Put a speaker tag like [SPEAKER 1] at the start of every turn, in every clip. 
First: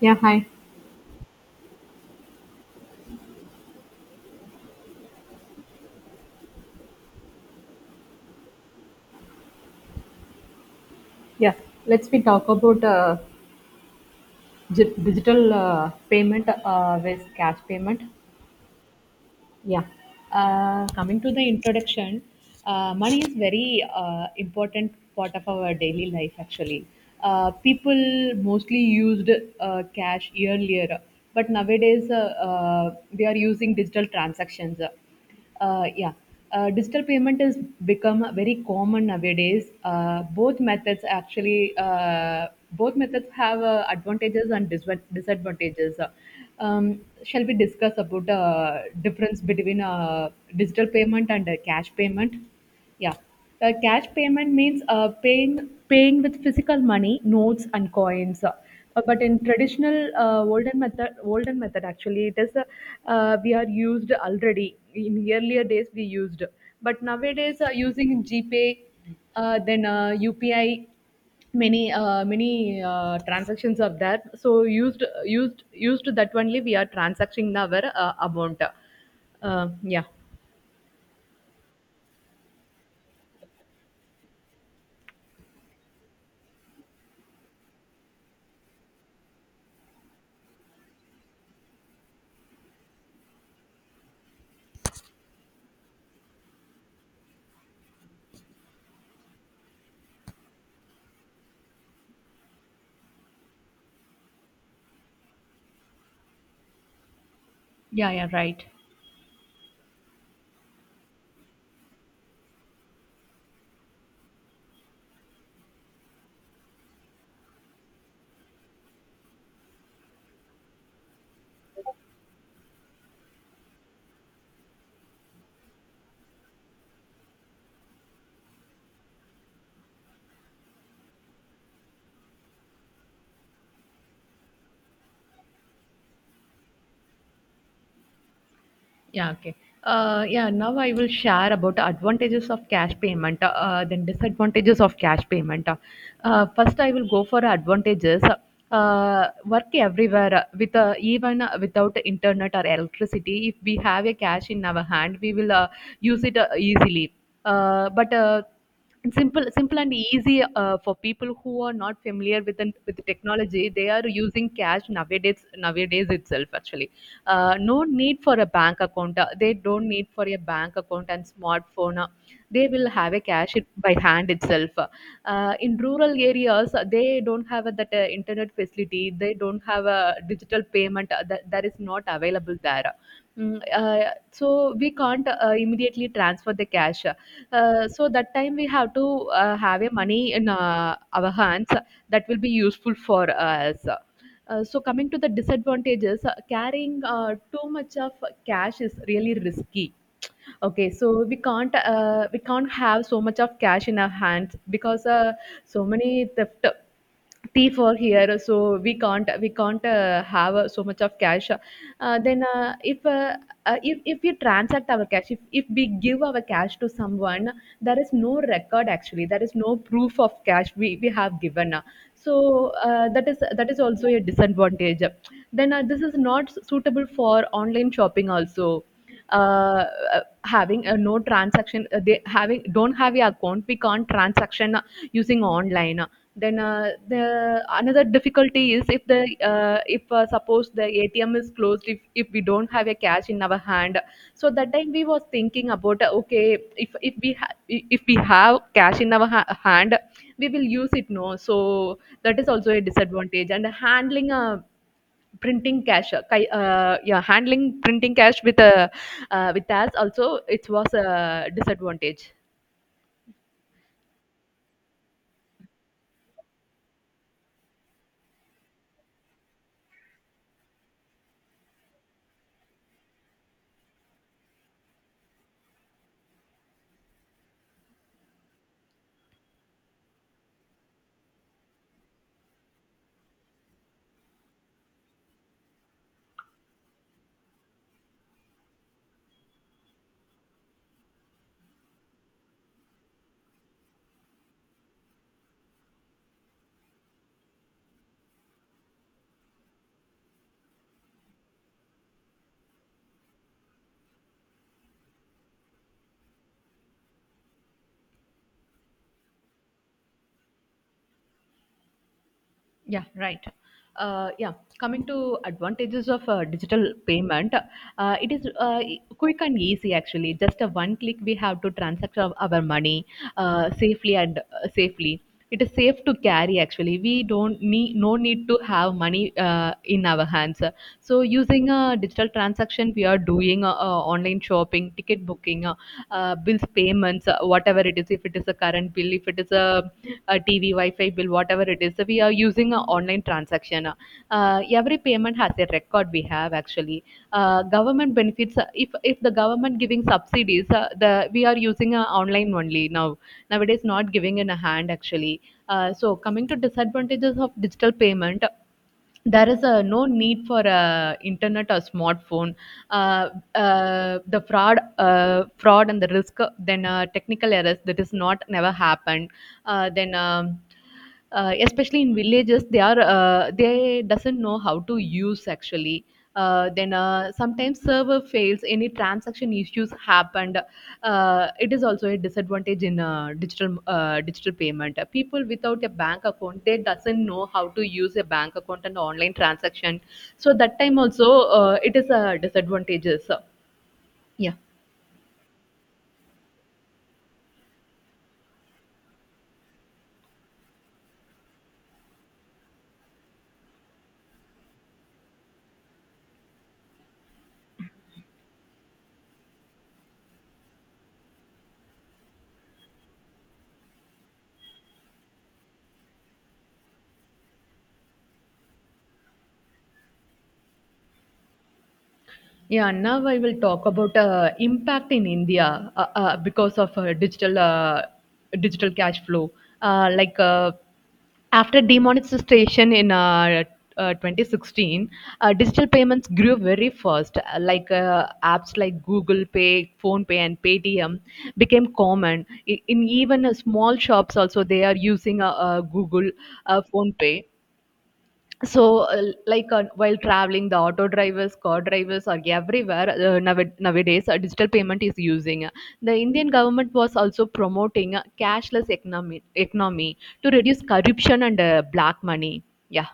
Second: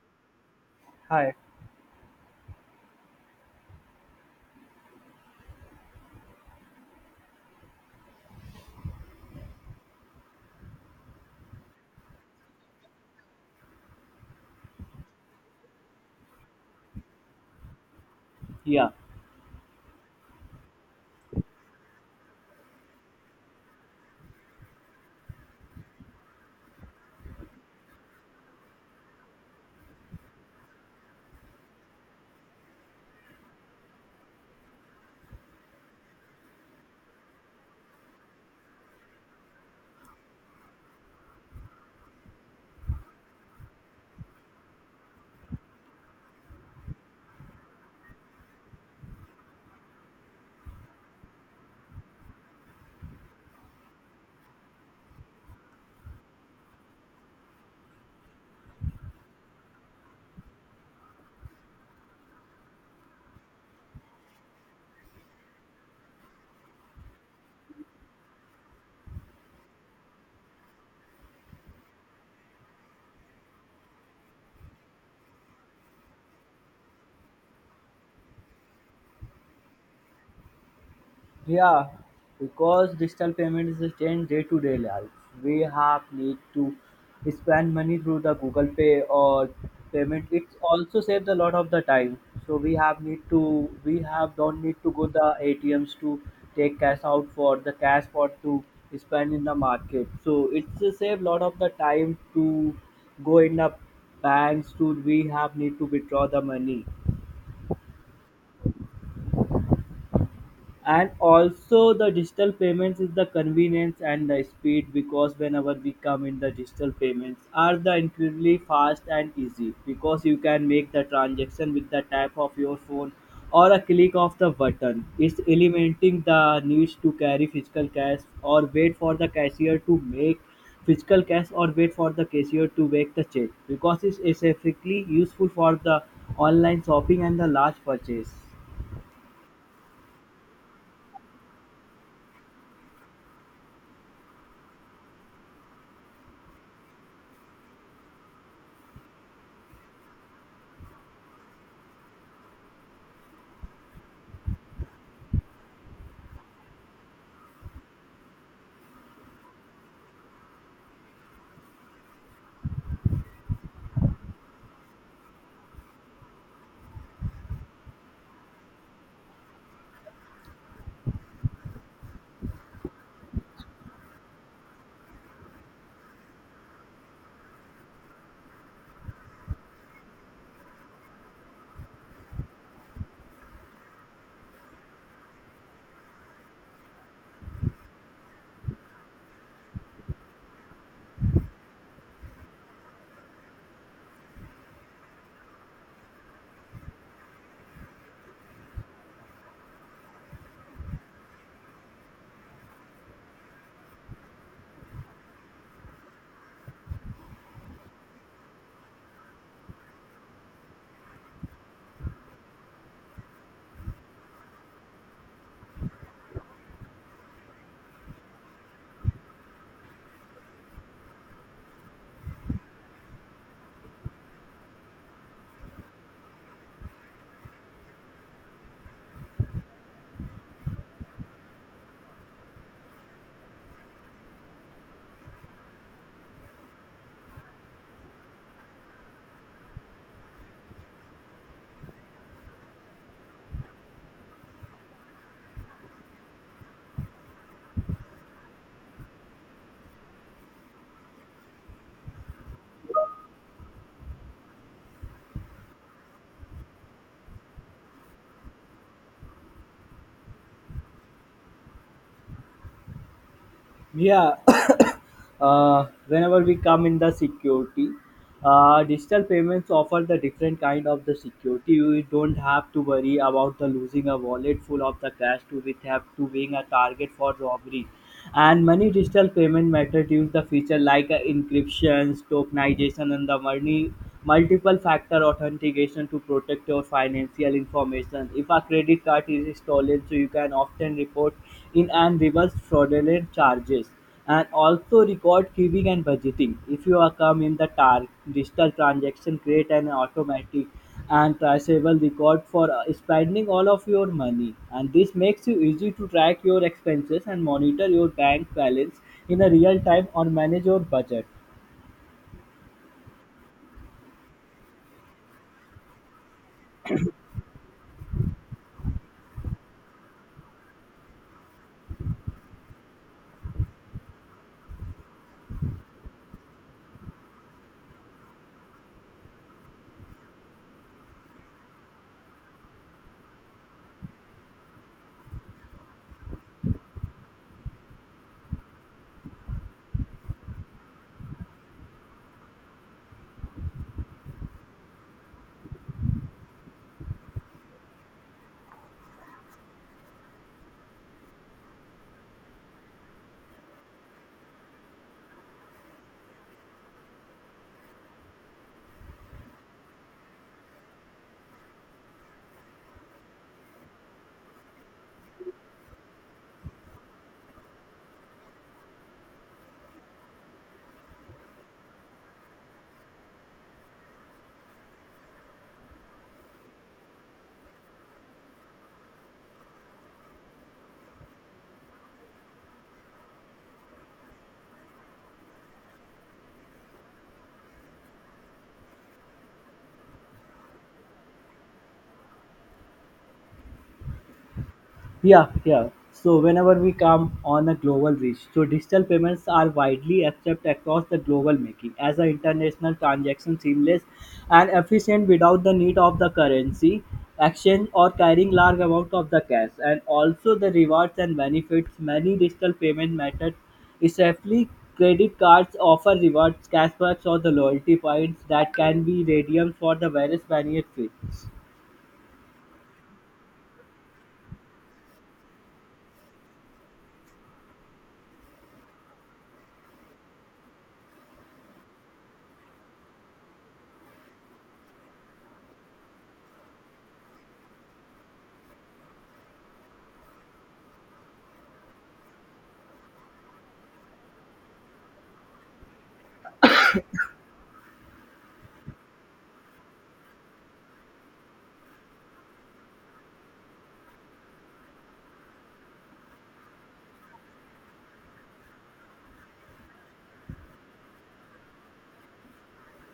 [SPEAKER 1] Yeah, hi.
[SPEAKER 2] Hi.
[SPEAKER 1] Yeah, let's we talk about digital payment with cash payment.
[SPEAKER 2] Yeah,
[SPEAKER 1] Yeah. Coming to the introduction, money is very important part of our daily life. Actually, people mostly used cash earlier, but nowadays we are using digital transactions. Yeah, digital payment has become very common nowadays. Both methods actually, both methods have advantages and disadvantages. Um, shall we discuss about difference between digital payment and cash payment? Yeah. Cash payment means paying with physical money, notes and coins. But in traditional olden method actually, it is we are used already. In earlier days, we used, but nowadays using GPay, then UPI, many transactions are there. So used that only we are transacting our amount. Uh, yeah,
[SPEAKER 2] Yeah, because digital payments change day to day life, we have need to spend money through the Google Pay or payment. It also saves a lot of the time. So we have don't need to go the ATMs to take cash out for the cash for to spend in the market. So it's a save lot of the time to go in the banks to we have need to withdraw the money.
[SPEAKER 1] Yeah, yeah, right.
[SPEAKER 2] And also the digital payments is the convenience and the speed because whenever we come in the digital payments are the incredibly fast and easy, because you can make the transaction with the tap of your phone or a click of the button. It's eliminating the need to carry physical cash or wait for the cashier to make physical cash or wait for the cashier to make the check, because it's specifically useful for the online shopping and the large purchase.
[SPEAKER 1] Yeah, okay. Yeah, now I will share about advantages of cash payment, then disadvantages of cash payment. First, I will go for advantages. Work everywhere with even without internet or electricity. If we have a cash in our hand, we will use it easily. But and simple, simple and easy for people who are not familiar with the technology. They are using cash nowadays itself actually. Uh, no need for a bank account. They don't need for a bank account and smartphone. They will have a cash it by hand itself. In rural areas, they don't have that internet facility. They don't have a digital payment that is not available there. So we can't immediately transfer the cash. So that time we have to have a money in our hands that will be useful for us. So coming to the disadvantages, carrying too much of cash is really risky. Okay, so we can't have so much of cash in our hands because so many theft thief are here, so we can't have so much of cash. Then if we transact our cash, if we give our cash to someone, there is no record actually, there is no proof of cash we have given. So that is also a disadvantage. Then This is not suitable for online shopping also. Uh, having a no transaction, they having don't have your account, we can't transaction using online. Then the another difficulty is if the if suppose the atm is closed, if we don't have a cash in our hand, so that time we was thinking about okay, if if we have cash in our hand, we will use it, no. So that is also a disadvantage. And handling a printing cash yeah, handling printing cash with a with us also, it was a disadvantage.
[SPEAKER 2] Yeah, whenever we come in the security, digital payments offer the different kind of the security. You don't have to worry about the losing a wallet full of the cash to with have to being a target for robbery, and many digital payment methods use the feature like encryptions, tokenization, and the money multiple factor authentication to protect your financial information. If a credit card is stolen, so you can often report in and reverse fraudulent charges, and also record queuing and budgeting. If you are come in the target, digital transaction create an automatic and traceable record for spending all of your money, and this makes you easy to track your expenses and monitor your bank balance in a real time or manage your budget.
[SPEAKER 1] Yeah, right. Yeah, coming to advantages of digital payment, it is quick and easy actually. Just a one click, we have to transact our money safely. It is safe to carry actually. We don't need no need to have money in our hands. So using a digital transaction, we are doing online shopping, ticket booking, bills payments, whatever it is. If it is a current bill, if it is a the TV, Wi-Fi bill, whatever it is. So we are using an online transaction. Every payment has a record we have actually. Government benefits. Uh, if the government giving subsidies, the we are using online only now. Nowadays, not giving in a hand actually. So coming to disadvantages of digital payment, there is a no need for a internet or smartphone. Uh, the fraud Fraud and the risk, then technical errors, that is not never happened. Uh, then especially in villages, they are they doesn't know how to use actually. Uh, then sometimes server fails, any transaction issues happened. It is also a disadvantage in digital payment. People without a bank account, they doesn't know how to use a bank account and online transaction. So that time also, it is a disadvantages. So, yeah.
[SPEAKER 2] Yeah, yeah. So whenever we come on a global reach, so digital payments are widely accepted across the global, making as an international transaction seamless and efficient without the need of the currency exchange or carrying large amount of the cash. And also the rewards and benefits, many digital payment methods, especially credit cards, offer rewards, cashbacks, or the loyalty points that can be redeemed for the various benefits.
[SPEAKER 1] Yeah, now I will talk about impact in India because of digital cash flow. Like after demonetization in 2016, digital payments grew very fast. Like apps like Google Pay, Phone Pay, and Paytm became common. I- in even small shops also, they are using Google, Phone Pay. So while traveling, the auto drivers, car drivers are everywhere. Nowadays digital payment is using. The Indian government was also promoting a cashless economy to reduce corruption and black money. Yeah.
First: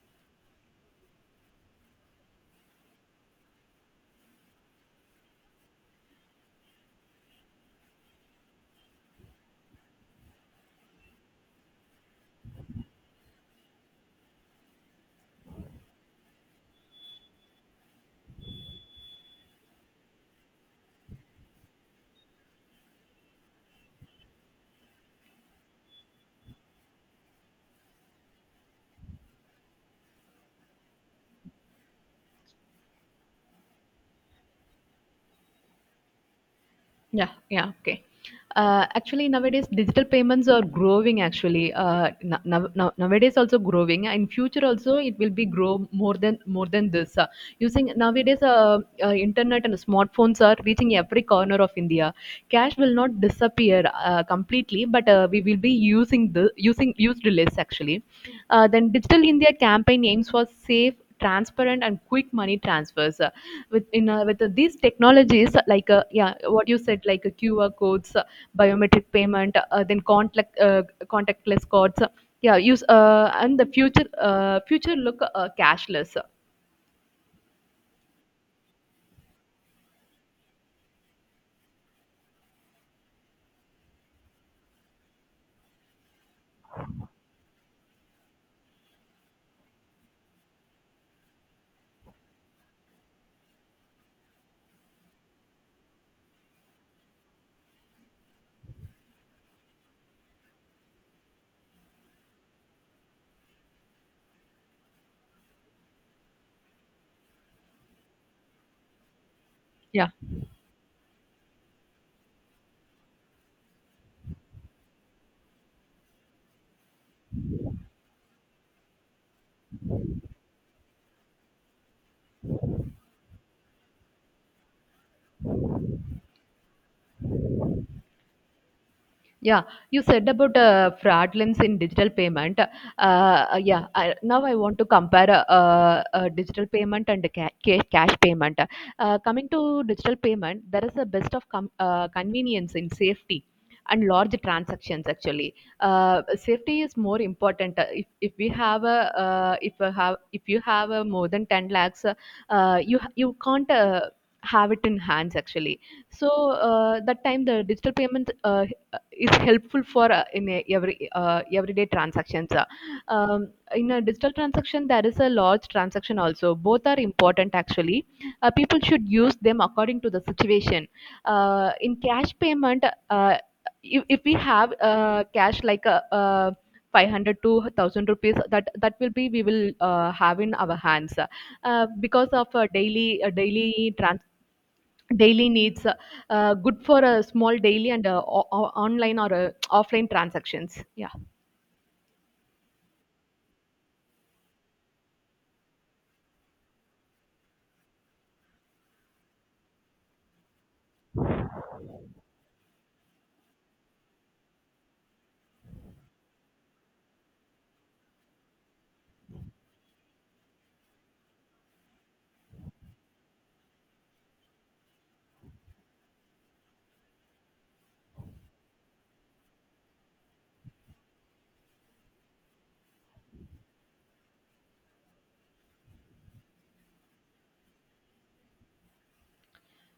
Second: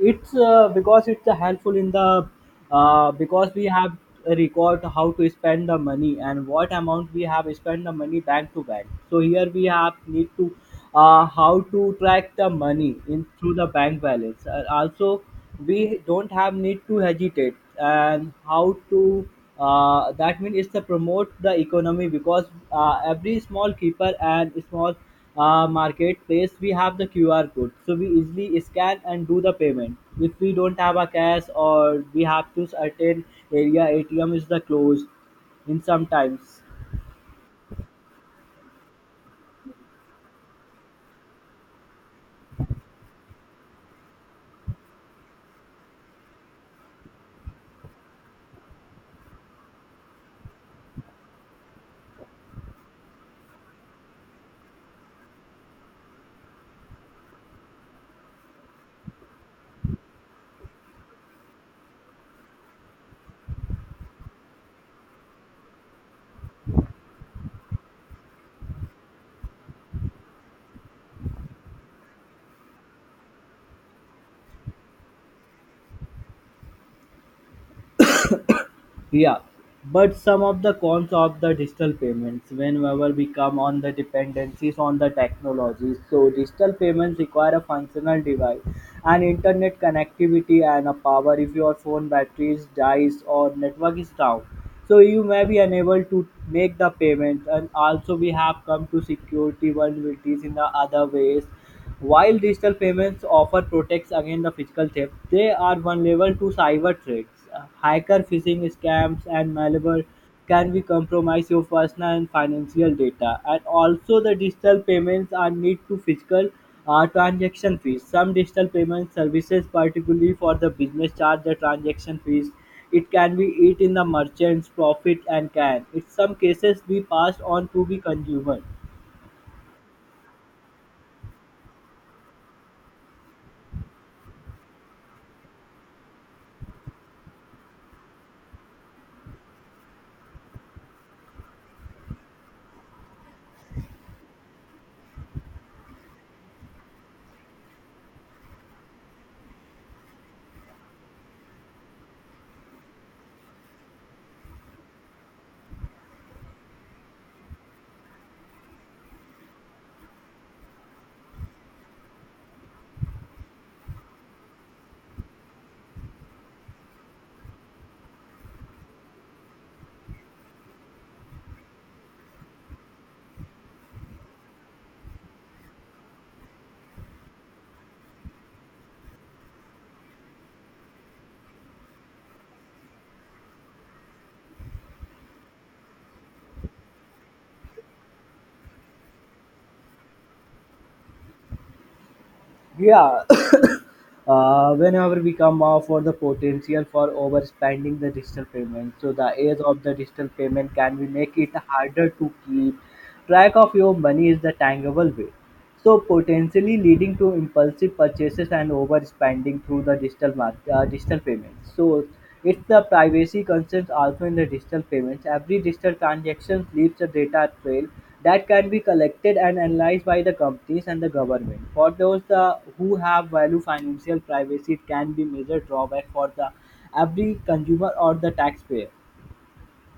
[SPEAKER 2] It's because it's helpful in the because we have a record how to spend the money and what amount we have spent the money bank to bank. So here we have need to how to track the money in through the bank balance, and also we don't have need to hesitate and how to that means it's to promote the economy, because every small keeper and small marketplace, we have the QR code. So we easily scan and do the payment. If we don't have a cash or we have to certain area ATM is the closed in sometimes.
[SPEAKER 1] Yeah, yeah, okay. Actually, nowadays digital payments are growing. Actually, nowadays also growing. In future also, it will be grow more than this. Using nowadays, internet and smartphones are reaching every corner of India. Cash will not disappear completely, but we will be using the using used less actually. Then Digital India campaign aims for safe, transparent and quick money transfers with in with these technologies yeah, what you said, like qr codes, biometric payment, then contact contactless cards, yeah use and the future, look cashless.
[SPEAKER 2] Yeah, but some of the cons of the digital payments, whenever we come on the dependencies on the technologies, so digital payments require a functional device and internet connectivity and a power if your phone batteries dies or network is down. So you may be unable to make the payment. And also we have come to security vulnerabilities in the other ways. While digital payments offer protection against the physical theft, they are vulnerable to cyber threats. Hacker, phishing scams, and malware
[SPEAKER 1] Yeah
[SPEAKER 2] can be compromise your personal and financial data. And also the digital payments are need to physical transaction fees. Some digital payment services, particularly for the business, charge the transaction fees. It can be eat in the merchant's profit and can, in some cases, be passed on to the consumer.
[SPEAKER 1] Yeah, you said about fraudulence in digital payment. Now I want to compare digital payment and cash payment. Coming to digital payment, there is a best of convenience in safety and large transactions actually. Safety is more important. If we have a if you have a more than 10 lakhs, you can't have it in hands actually. So that time the digital payment is helpful for every everyday transactions. Um, in a digital transaction, there is a large transaction also. Both are important actually. People should use them according to the situation. In cash payment, if we have cash like a uh, 500 to 1000 rupees, that will be we will have in our hands because of daily needs, good for a small daily and online or offline transactions. Yeah.
[SPEAKER 2] Yeah, whenever we come off for the potential for overspending the digital payment. So the age of the digital payment can we make it harder to keep track of your money is the tangible way, so potentially leading to impulsive purchases and overspending through the digital market, digital payments. So it's the privacy concerns also in the digital payments. Every digital transaction leaves a data trail that can be collected and analyzed by the companies and the government. For those the, who have value financial privacy, it can be major drawback for the every consumer or the taxpayer.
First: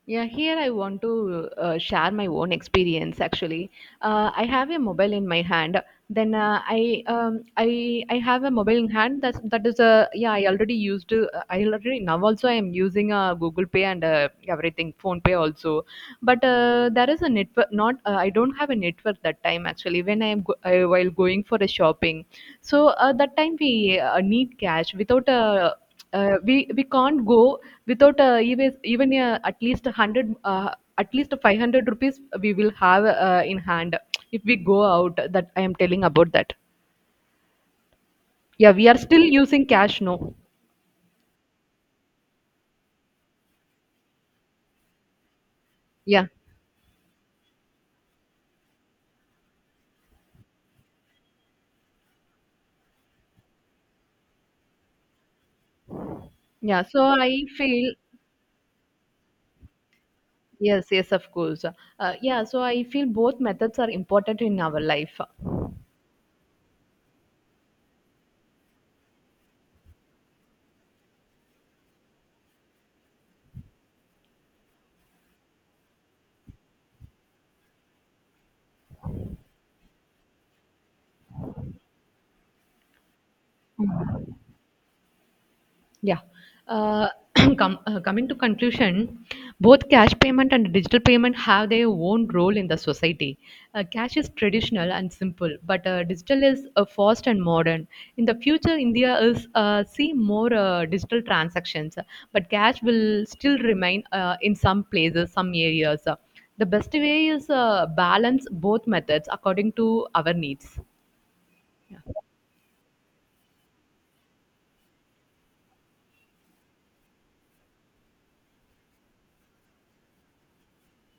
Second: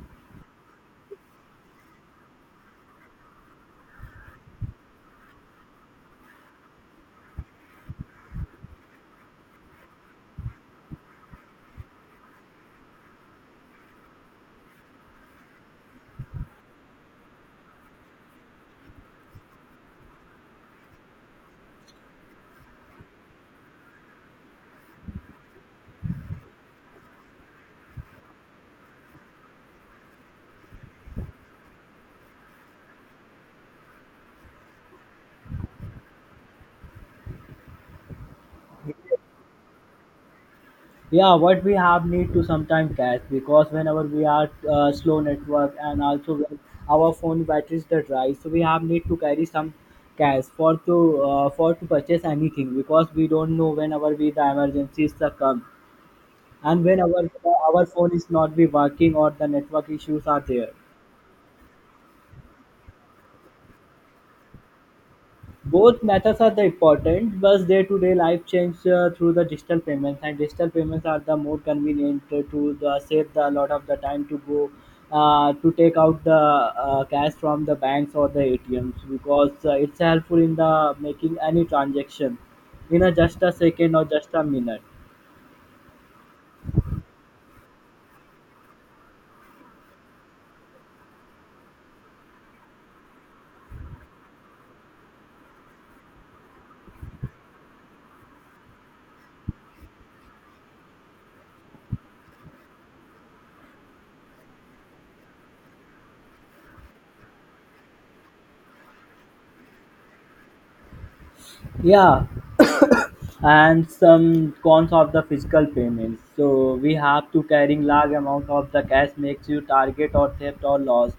[SPEAKER 1] Yeah, here I want to share my own experience. Actually, I have a mobile in my hand. Then I have a mobile in hand. That is a, yeah. I already used. I already now also I am using Google Pay, and everything, Phone Pay also. But there is a network. Not I don't have a network that time actually. When I am while going for a shopping, so that time we need cash without a, we can't go without even at least 100, at least 500 rupees we will have in hand if we go out. That I am telling about that. Yeah, we are still using cash, no.
[SPEAKER 2] Yeah, what we have need to sometimes cache, because whenever we are slow network, and
[SPEAKER 1] yeah
[SPEAKER 2] also when our phone batteries the dry, so we have need to carry some cash for to purchase anything, because we don't know whenever we the emergencies the come
[SPEAKER 1] yeah
[SPEAKER 2] and
[SPEAKER 1] so
[SPEAKER 2] whenever
[SPEAKER 1] I
[SPEAKER 2] our
[SPEAKER 1] feel
[SPEAKER 2] phone is not be working or the network issues are there.
[SPEAKER 1] yes, yes, of course. Uh, yeah, so I feel both methods are important in our life.
[SPEAKER 2] Both methods are the important, but day-to-day life changes through the digital payments, and digital payments are the more convenient to the save the, a lot of the time to go to take out the cash from the banks or the ATMs, because it's helpful in the making any transaction in a just a second or just a minute.
[SPEAKER 1] Yeah. Uh, com- coming to conclusion, both cash payment and digital payment have their own role in the society. Cash is traditional and simple, but digital is fast and modern. In the future, India is see more digital transactions, but cash will still remain in some places, some areas. The best way is balance both methods according to our needs. Yeah.
[SPEAKER 2] Yeah, and some cons of the physical payments, so we have to carrying large amount of the cash makes you target or theft or lost.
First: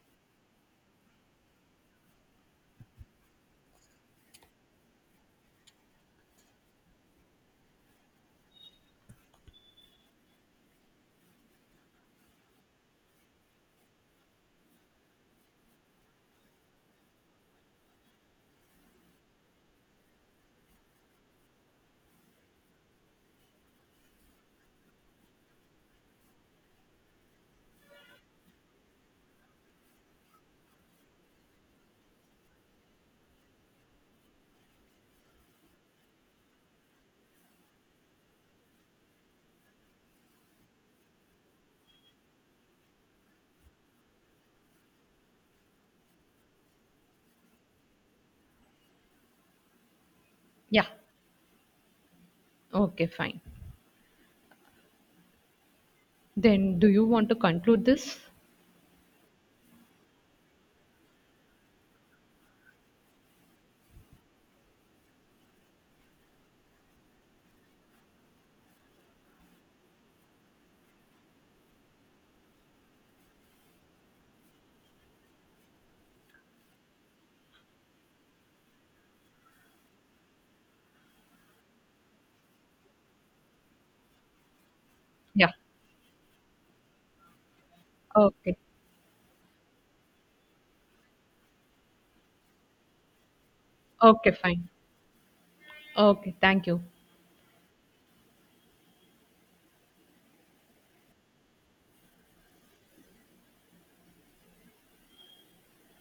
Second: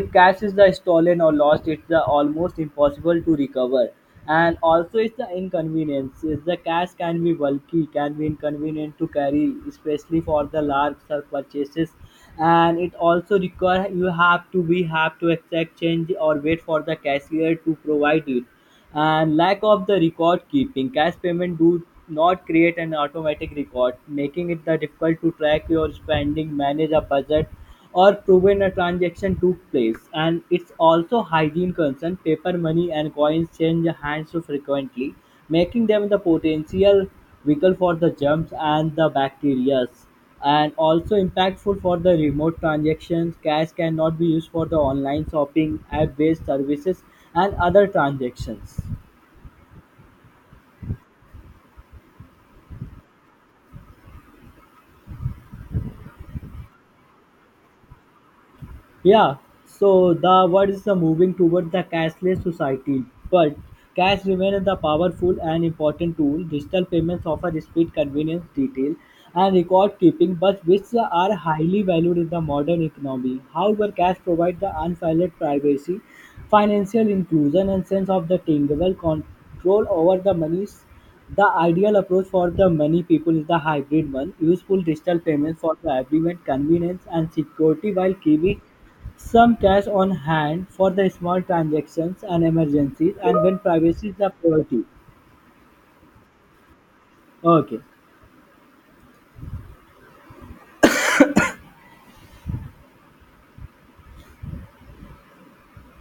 [SPEAKER 2] If cash is the stolen or lost, it's the almost impossible to recover. And also it's the inconvenience is the cash can be bulky, can be inconvenient to carry, especially for the large sale purchases, and it also require you have to be have to exact change or wait for the cashier to provide it. And lack of the record keeping, cash payment do not create an automatic record, making it the difficult to track your spending, manage a budget, or proven a transaction took place. And it's also hygiene concern, paper money and coins change hands so frequently, making them the potential vehicle for the germs and the bacteria. And also impactful for the remote transactions. Cash cannot be used for the online shopping, app-based services, and other transactions.
[SPEAKER 1] Yeah. Okay. Fine. Then, do you want to conclude this?
[SPEAKER 2] Yeah, so the world is moving toward the cashless society, but cash remains the powerful and important tool. Digital payments offer speed, convenience, detail, and record keeping, but which are highly valued in the modern economy. However, cash provides the unfettered privacy, financial inclusion, and sense of the tangible control over the monies. The ideal approach for the many people is the hybrid one, useful digital
[SPEAKER 1] Yeah.
[SPEAKER 2] payments for the agreement, convenience, and security while
[SPEAKER 1] Okay.
[SPEAKER 2] keeping some cash on hand for the small transactions and emergencies and when privacy is a
[SPEAKER 1] Okay, fine.
[SPEAKER 2] priority.
[SPEAKER 1] Okay, thank you.
[SPEAKER 2] Okay.